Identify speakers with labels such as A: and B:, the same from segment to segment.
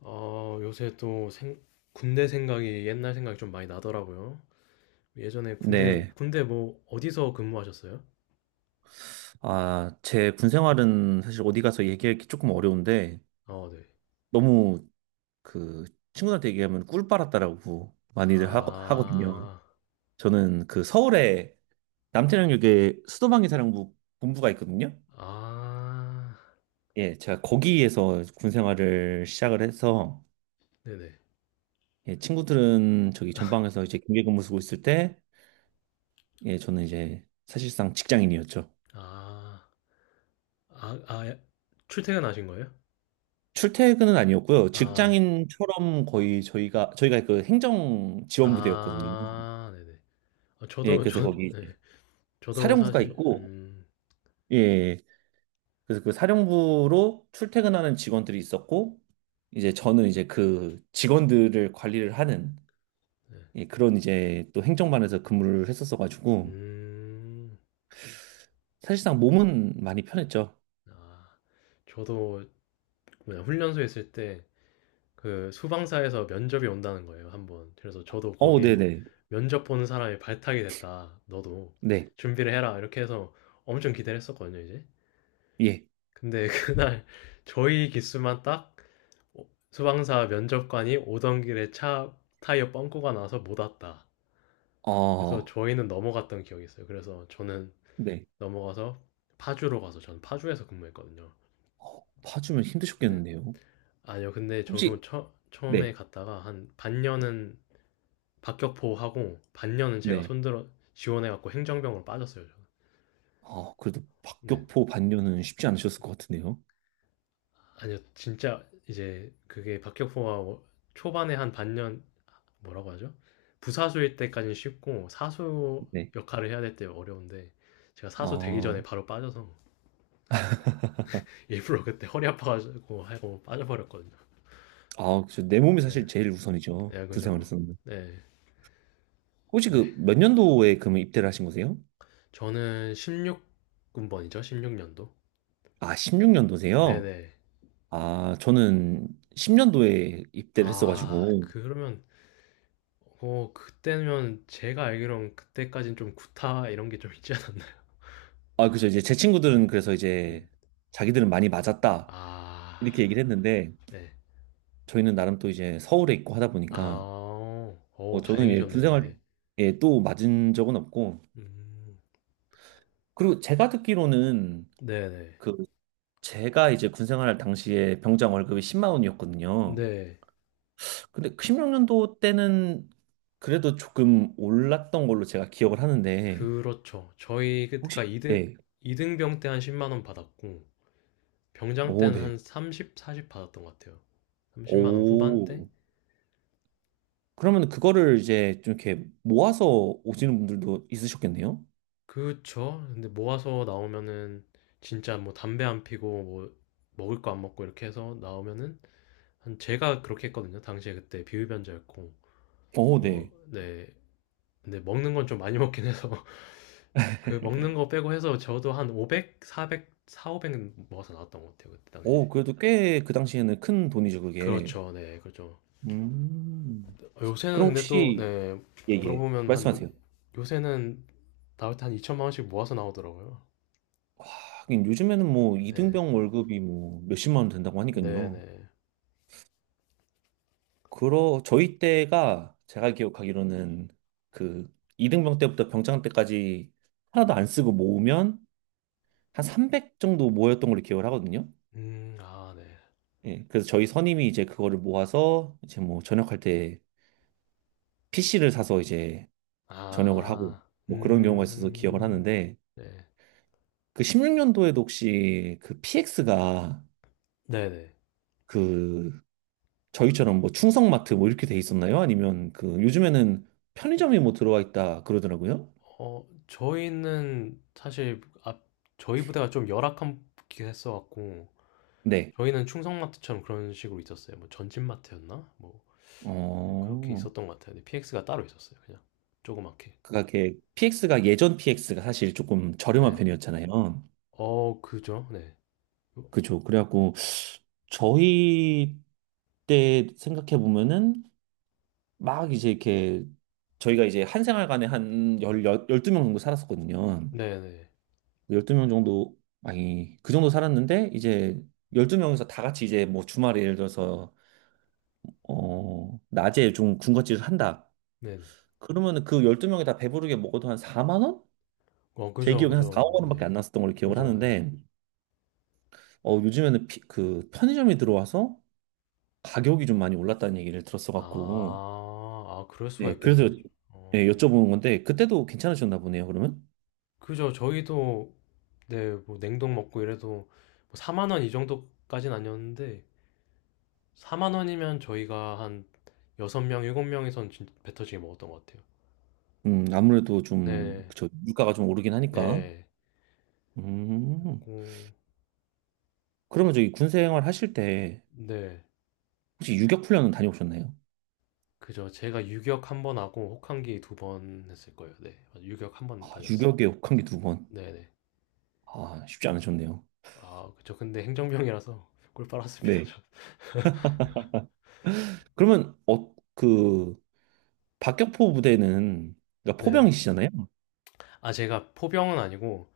A: 요새 또 군대 생각이 옛날 생각이 좀 많이 나더라고요. 예전에 군대,
B: 네.
A: 군대 뭐 어디서 근무하셨어요?
B: 아, 제 군 생활은 사실 어디 가서 얘기하기 조금 어려운데,
A: 어, 네.
B: 너무 그 친구들한테 얘기하면 꿀 빨았다라고 많이들 하거든요.
A: 아,
B: 저는 그 서울에 남태령역에 수도방위 사령부 본부가 있거든요.
A: 아,
B: 예, 제가 거기에서 군 생활을 시작을 해서,
A: 네네.
B: 예, 친구들은 저기 전방에서 이제 경계 근무 쓰고 있을 때, 예, 저는 이제 사실상 직장인이었죠.
A: 아, 아, 아, 예. 출퇴근하신 거예요?
B: 출퇴근은 아니었고요.
A: 아,
B: 직장인처럼 거의 저희가 그 행정 지원 부대였거든요.
A: 아, 네네. 아,
B: 예,
A: 저도,
B: 그래서 거기
A: 네.
B: 이제
A: 저도
B: 사령부가
A: 사실,
B: 있고 예, 그래서 그 사령부로 출퇴근하는 직원들이 있었고 이제 저는 이제 그 직원들을 관리를 하는
A: 네.
B: 예, 그런 이제 또 행정반에서 근무를 했었어 가지고
A: 음,
B: 사실상 몸은 많이 편했죠.
A: 아, 저도 뭐냐, 훈련소 있을 때 그 수방사에서 면접이 온다는 거예요, 한번. 그래서 저도
B: 어, 네,
A: 거기에
B: 네.
A: 면접 보는 사람이 발탁이 됐다. 너도
B: 네.
A: 준비를 해라. 이렇게 해서 엄청 기대를 했었거든요, 이제.
B: 예.
A: 근데 그날 저희 기수만 딱 수방사 면접관이 오던 길에 차 타이어 뻥꾸가 나서 못 왔다. 그래서
B: 어,
A: 저희는 넘어갔던 기억이 있어요. 그래서 저는
B: 네.
A: 넘어가서 파주로 가서 저는 파주에서 근무했거든요.
B: 어, 파주면
A: 네.
B: 힘드셨겠는데요.
A: 아니요, 근데
B: 혹시
A: 저도 처음에
B: 네.
A: 갔다가 한 반년은 박격포하고 반년은 제가
B: 네.
A: 손들어 지원해갖고 행정병으로 빠졌어요. 저는.
B: 아, 그래도
A: 네.
B: 박격포 반려는 쉽지 않으셨을 것 같은데요.
A: 아니요, 진짜 이제 그게 박격포가 초반에 한 반년 뭐라고 하죠? 부사수일 때까지는 쉽고 사수
B: 네.
A: 역할을 해야 될 때 어려운데 제가 사수 되기 전에
B: 아,
A: 바로 빠져서 일부러 그때 허리 아파가지고 하고 빠져버렸거든요.
B: 아, 그쵸. 내 몸이
A: 네,
B: 사실 제일 우선이죠.
A: 네
B: 군
A: 그죠.
B: 생활에서는.
A: 네,
B: 혹시
A: 네.
B: 그 몇 년도에 그러면 입대를 하신 거세요?
A: 저는 16군번이죠, 16년도.
B: 아, 16년도세요?
A: 네네.
B: 아, 저는 10년도에 입대를
A: 아,
B: 했어가지고.
A: 그러면 어 그때면 제가 알기로는 그때까진 좀 구타 이런 게 좀 있지 않았나요?
B: 아, 그죠. 이제 제
A: 네.
B: 친구들은 그래서 이제
A: 음.
B: 자기들은 많이 맞았다.
A: 아.
B: 이렇게 얘기를 했는데,
A: 네.
B: 저희는 나름 또 이제 서울에 있고 하다 보니까,
A: 아. 어
B: 어, 저는 예, 군
A: 다행이셨네요.
B: 생활에
A: 네.
B: 또 맞은 적은 없고,
A: 음.
B: 그리고 제가 듣기로는
A: 네네.
B: 그 제가 이제 군 생활 당시에 병장 월급이 10만 원이었거든요.
A: 네.
B: 근데 16년도 때는 그래도 조금 올랐던 걸로 제가 기억을 하는데,
A: 그렇죠. 저희 그때가
B: 혹시
A: 이등
B: 네.
A: 이등병 때 한 10원 받았고 병장
B: 오,
A: 때는
B: 네.
A: 한 30, 40 받았던 것 같아요. 30만 원 후반대?
B: 오. 그러면 그거를 이제 좀 이렇게 모아서 오시는 분들도 있으셨겠네요?
A: 그쵸. 근데 모아서 나오면은 진짜 뭐 담배 안 피고 뭐 먹을 거 안 먹고 이렇게 해서 나오면은 한 제가 그렇게 했거든요. 당시에 그때 비흡연자였고,
B: 오,
A: 어,
B: 네.
A: 네. 근데 먹는 건 좀 많이 먹긴 해서 그 먹는 거 빼고 해서 저도 한 500, 400, 4, 500 먹어서 나왔던 것 같아요 그때 당시에.
B: 오, 그래도 꽤 그 당시에는 큰 돈이죠, 그게.
A: 그렇죠, 네, 그렇죠.
B: 음.
A: 요새는
B: 그럼
A: 근데 또,
B: 혹시,
A: 네,
B: 예, 예.
A: 물어보면 한 뭐-
B: 말씀하세요.
A: 요새는 나올 때 한 2천만 원씩 모아서 나오더라고요.
B: 하긴 요즘에는 뭐
A: 네,
B: 이등병 월급이 뭐 몇십만 원 된다고
A: 네,
B: 하니까요.
A: 네.
B: 그러 저희 때가 제가 기억하기로는 그 이등병 때부터 병장 때까지 하나도 안 쓰고 모으면 한 300 정도 모였던 걸로 기억을 하거든요.
A: 아, 네.
B: 예, 그래서 저희 선임이 이제 그거를 모아서 이제 뭐 전역할 때 PC를 사서 이제 전역을 하고
A: 아,
B: 뭐 그런 경우가 있어서 기억을 하는데
A: 네,
B: 그 16년도에도 혹시 그 PX가
A: 네, 네.
B: 그 저희처럼 뭐 충성마트 뭐 이렇게 돼 있었나요? 아니면 그 요즘에는 편의점이 뭐 들어와 있다 그러더라고요.
A: 어, 저희는 사실 앞 저희 부대가 좀 열악한 게 했어갖고
B: 네.
A: 저희는 충성마트처럼 그런 식으로 있었어요. 뭐 전진마트였나? 뭐 그렇게
B: 어,
A: 있었던 것 같아요. 근데 PX가 따로 있었어요. 그냥 조그맣게.
B: 그가 게 PX가 예전 PX가 사실 조금 저렴한
A: 네.
B: 편이었잖아요.
A: 어, 그죠? 네.
B: 그죠. 그래갖고 저희 때 생각해 보면은 막 이제 이렇게 저희가 이제 한 생활관에 한 12명 정도 살았었거든요.
A: 네, 네. 네,
B: 열두 명 정도, 아니, 그 정도 살았는데 이제 12명에서 다 같이 이제 뭐 주말에 예를 들어서 낮에 좀 군것질을 한다.
A: 네.
B: 그러면은 그 12명이 다 배부르게 먹어도 한 4만 원?
A: 어,
B: 제
A: 그죠,
B: 기억에 한 4,
A: 그죠.
B: 5만 원밖에
A: 네.
B: 안 났었던 걸로 기억을
A: 그죠, 네.
B: 하는데 어, 요즘에는 그 편의점이 들어와서 가격이 좀 많이 올랐다는 얘기를 들었어 갖고
A: 아, 아, 그럴 수가
B: 네, 그래서
A: 있겠네요.
B: 네,
A: 어,
B: 여쭤보는 건데 그때도 괜찮으셨나 보네요, 그러면?
A: 그죠. 저희도, 네, 뭐, 냉동 먹고 이래도, 뭐, 4만 원 이 정도까진 아니었는데, 4만 원이면 저희가 한 6명, 7명이선 진짜 배 터지게 먹었던 것 같아요.
B: 아무래도 좀
A: 네.
B: 저 물가가 좀 오르긴 하니까.
A: 예.
B: 음.
A: 음,
B: 그러면 저기 군 생활 하실 때
A: 네.
B: 혹시 유격 훈련은 다녀오셨나요?
A: 그죠. 제가 유격 한번 하고 혹한기 두 번 했을 거예요. 네. 맞아요. 유격 한
B: 아,
A: 번 다녀왔어요.
B: 유격에 혹한 게 두 번.
A: 네네.
B: 아, 쉽지 않으셨네요.
A: 아, 그쵸. 근데 행정병이라서 꿀 빨았습니다,
B: 네.
A: 저.
B: 그러면 어, 그 박격포 부대는 그러니까
A: 네네.
B: 포병이시잖아요.
A: 아, 제가 포병은 아니고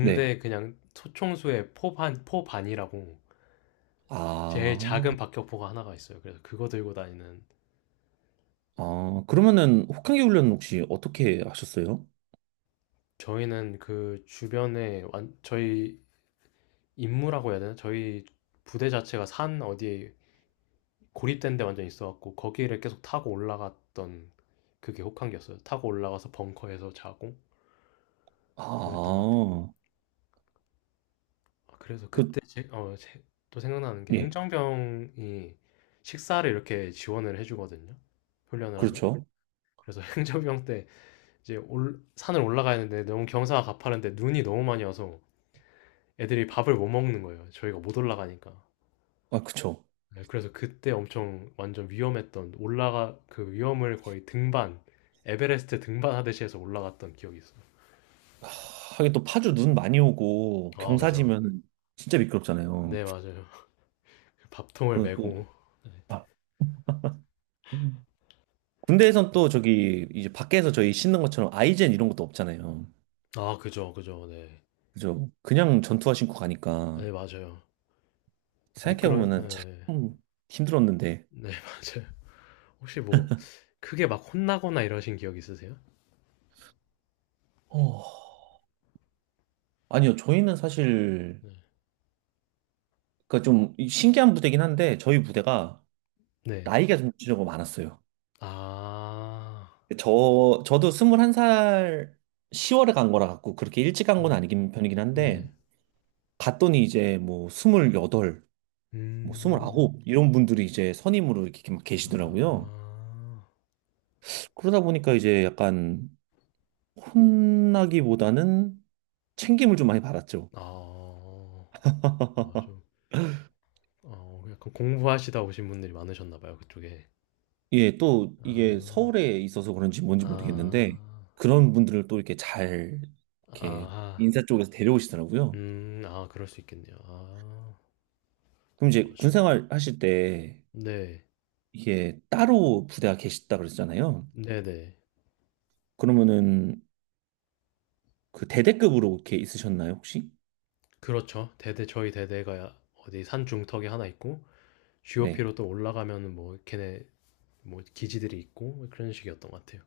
B: 네.
A: 그냥 소총수의 포반이라고 제일
B: 아,
A: 작은 박격포가 하나가 있어요. 그래서 그거 들고 다니는
B: 아, 그러면은 혹한기 훈련 혹시 어떻게 하셨어요?
A: 저희는 그 주변에 완 저희 임무라고 해야 되나? 저희 부대 자체가 산 어디에 고립된 데 완전 있어갖고 거기를 계속 타고 올라갔던 그게 혹한기였어요. 타고 올라가서 벙커에서 자고 그랬던 것 같아요.
B: 아,
A: 아, 그래서
B: 그,
A: 그때 또 생각나는 게
B: 예,
A: 행정병이 식사를 이렇게 지원을 해주거든요. 훈련을 하면.
B: 그렇죠.
A: 그래서 행정병 때 이제 산을 올라가야 하는데 너무 경사가 가파른데 눈이 너무 많이 와서 애들이 밥을 못 먹는 거예요. 저희가 못 올라가니까.
B: 아, 그쵸.
A: 네, 그래서 그때 엄청 완전 위험했던 올라가 그 위험을 거의 등반 에베레스트 등반하듯이 해서 올라갔던 기억이 있어요.
B: 하, 하긴 또 파주 눈 많이 오고
A: 아 그죠.
B: 경사지면 진짜
A: 네
B: 미끄럽잖아요.
A: 맞아요. 밥통을
B: 그리고 또,
A: 메고. 네.
B: 아, 음. 군대에선 또 저기 이제 밖에서 저희 신는 것처럼 아이젠 이런 것도 없잖아요.
A: 아 그죠 그죠 네.
B: 그죠? 그냥 전투화 신고 가니까
A: 네 맞아요. 미끄러
B: 생각해보면은 참
A: 네,
B: 힘들었는데.
A: 네 맞아요. 혹시 뭐 크게 막 혼나거나 이러신 기억 있으세요?
B: 어, 아니요, 저희는 사실
A: 네.
B: 그좀 신기한 부대긴 한데 저희 부대가
A: 네.
B: 나이가 좀 지저가 많았어요.
A: 아.
B: 저도 21살 10월에 간 거라 갖고 그렇게 일찍 간 건
A: 네.
B: 아니긴 편이긴 한데
A: 네.
B: 갔더니 이제 뭐 28, 뭐
A: 음.
B: 29 이런 분들이 이제 선임으로 이렇게 막 계시더라고요.
A: 아.
B: 그러다 보니까 이제 약간 혼나기보다는 챙김을 좀 많이 받았죠.
A: 아. 맞아. 어 약간 공부하시다 오신 분들이 많으셨나 봐요, 그쪽에.
B: 예, 또 이게
A: 아.
B: 서울에 있어서 그런지 뭔지
A: 아.
B: 모르겠는데 그런 분들을 또 이렇게 잘 이렇게
A: 아하.
B: 인사 쪽에서 데려오시더라고요.
A: 음. 아 그럴 수 있겠네요. 아.
B: 그럼
A: 어
B: 이제
A: 신기하네.
B: 군생활 하실 때
A: 네.
B: 이게 따로 부대가 계셨다 그랬잖아요.
A: 네네.
B: 그러면은 그 대대급으로 이렇게 있으셨나요, 혹시?
A: 그렇죠. 대대 저희 대대가 어디 산 중턱에 하나 있고
B: 네.
A: GOP로 또 올라가면은 뭐 걔네 뭐 기지들이 있고 뭐 그런 식이었던 것 같아요.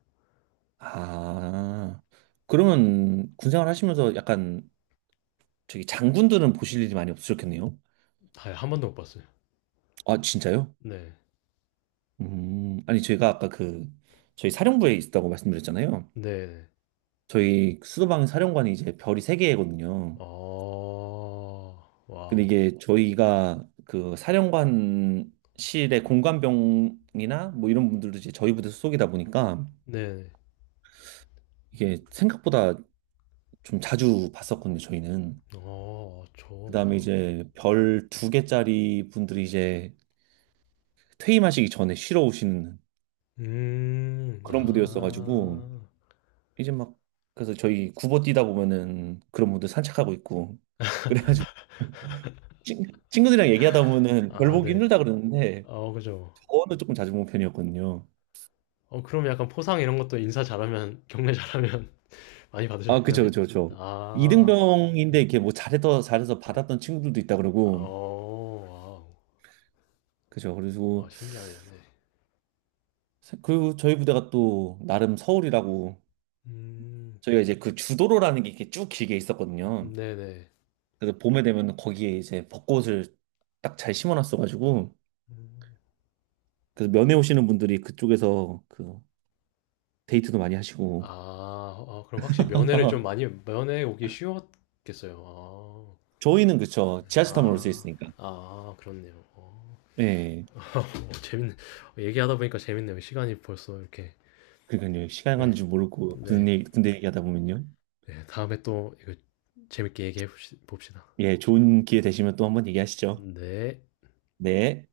B: 아, 그러면 군생활 하시면서 약간 저기 장군들은 보실 일이 많이 없으셨겠네요.
A: 아 한 번도 못 봤어요.
B: 아, 진짜요?
A: 네.
B: 아니 제가 아까 그 저희 사령부에 있다고 말씀드렸잖아요.
A: 네네.
B: 저희 수도방 사령관이 이제 별이 세 개거든요.
A: 어.
B: 근데
A: 와우.
B: 이게
A: 네.
B: 저희가 그 사령관실의 공관병이나 뭐 이런 분들도 이제 저희 부대 소속이다 보니까
A: 네네.
B: 이게 생각보다 좀 자주 봤었거든요, 저희는.
A: 어. 저
B: 그다음에 이제 별 두 개짜리 분들이 이제 퇴임하시기 전에 쉬러 오시는 그런
A: 아.
B: 부대였어가지고 이제 막 그래서 저희 구보 뛰다 보면은 그런 분들 산책하고 있고 그래가지고 친- 친구들이랑 얘기하다 보면은 별
A: 아
B: 보기
A: 네.
B: 힘들다 그러는데
A: 어 그죠.
B: 그거는 조금 자주 본 편이었거든요.
A: 어 그럼 약간 포상 이런 것도 인사 잘하면 경례 잘하면 많이
B: 아, 그쵸,
A: 받으셨나요?
B: 그쵸, 그쵸.
A: 아.
B: 이등병인데
A: 네
B: 이렇게 뭐 잘해서 잘해서
A: 네.
B: 받았던 친구들도 있다 그러고,
A: 어
B: 그쵸.
A: 와우. 아
B: 그리고
A: 신기하네요. 네.
B: 그리고 저희 부대가 또 나름 서울이라고
A: 음.
B: 저희가 이제 그 주도로라는 게 이렇게 쭉 길게 있었거든요.
A: 네네.
B: 그래서 봄에 되면 거기에 이제 벚꽃을 딱 잘 심어놨어가지고,
A: 음.
B: 그래서 면회 오시는 분들이 그쪽에서 그 데이트도 많이 하시고.
A: 아. 아 그럼 확실히 면회를 좀 많이 면회 오기 쉬웠겠어요. 아.
B: 저희는 그쵸. 지하철 타면 올 수
A: 아.
B: 있으니까.
A: 아 그렇네요. 어.
B: 네.
A: 어, 재밌네. 얘기하다 보니까 재밌네요. 시간이 벌써 이렇게
B: 그러니까요. 시간 가는
A: 네.
B: 줄 모르고
A: 네.
B: 군대 얘기하다 보면요.
A: 네, 다음에 또 이거 재밌게 얘기해 봅시다.
B: 예, 좋은 기회 되시면 또 한번 얘기하시죠.
A: 네.
B: 네.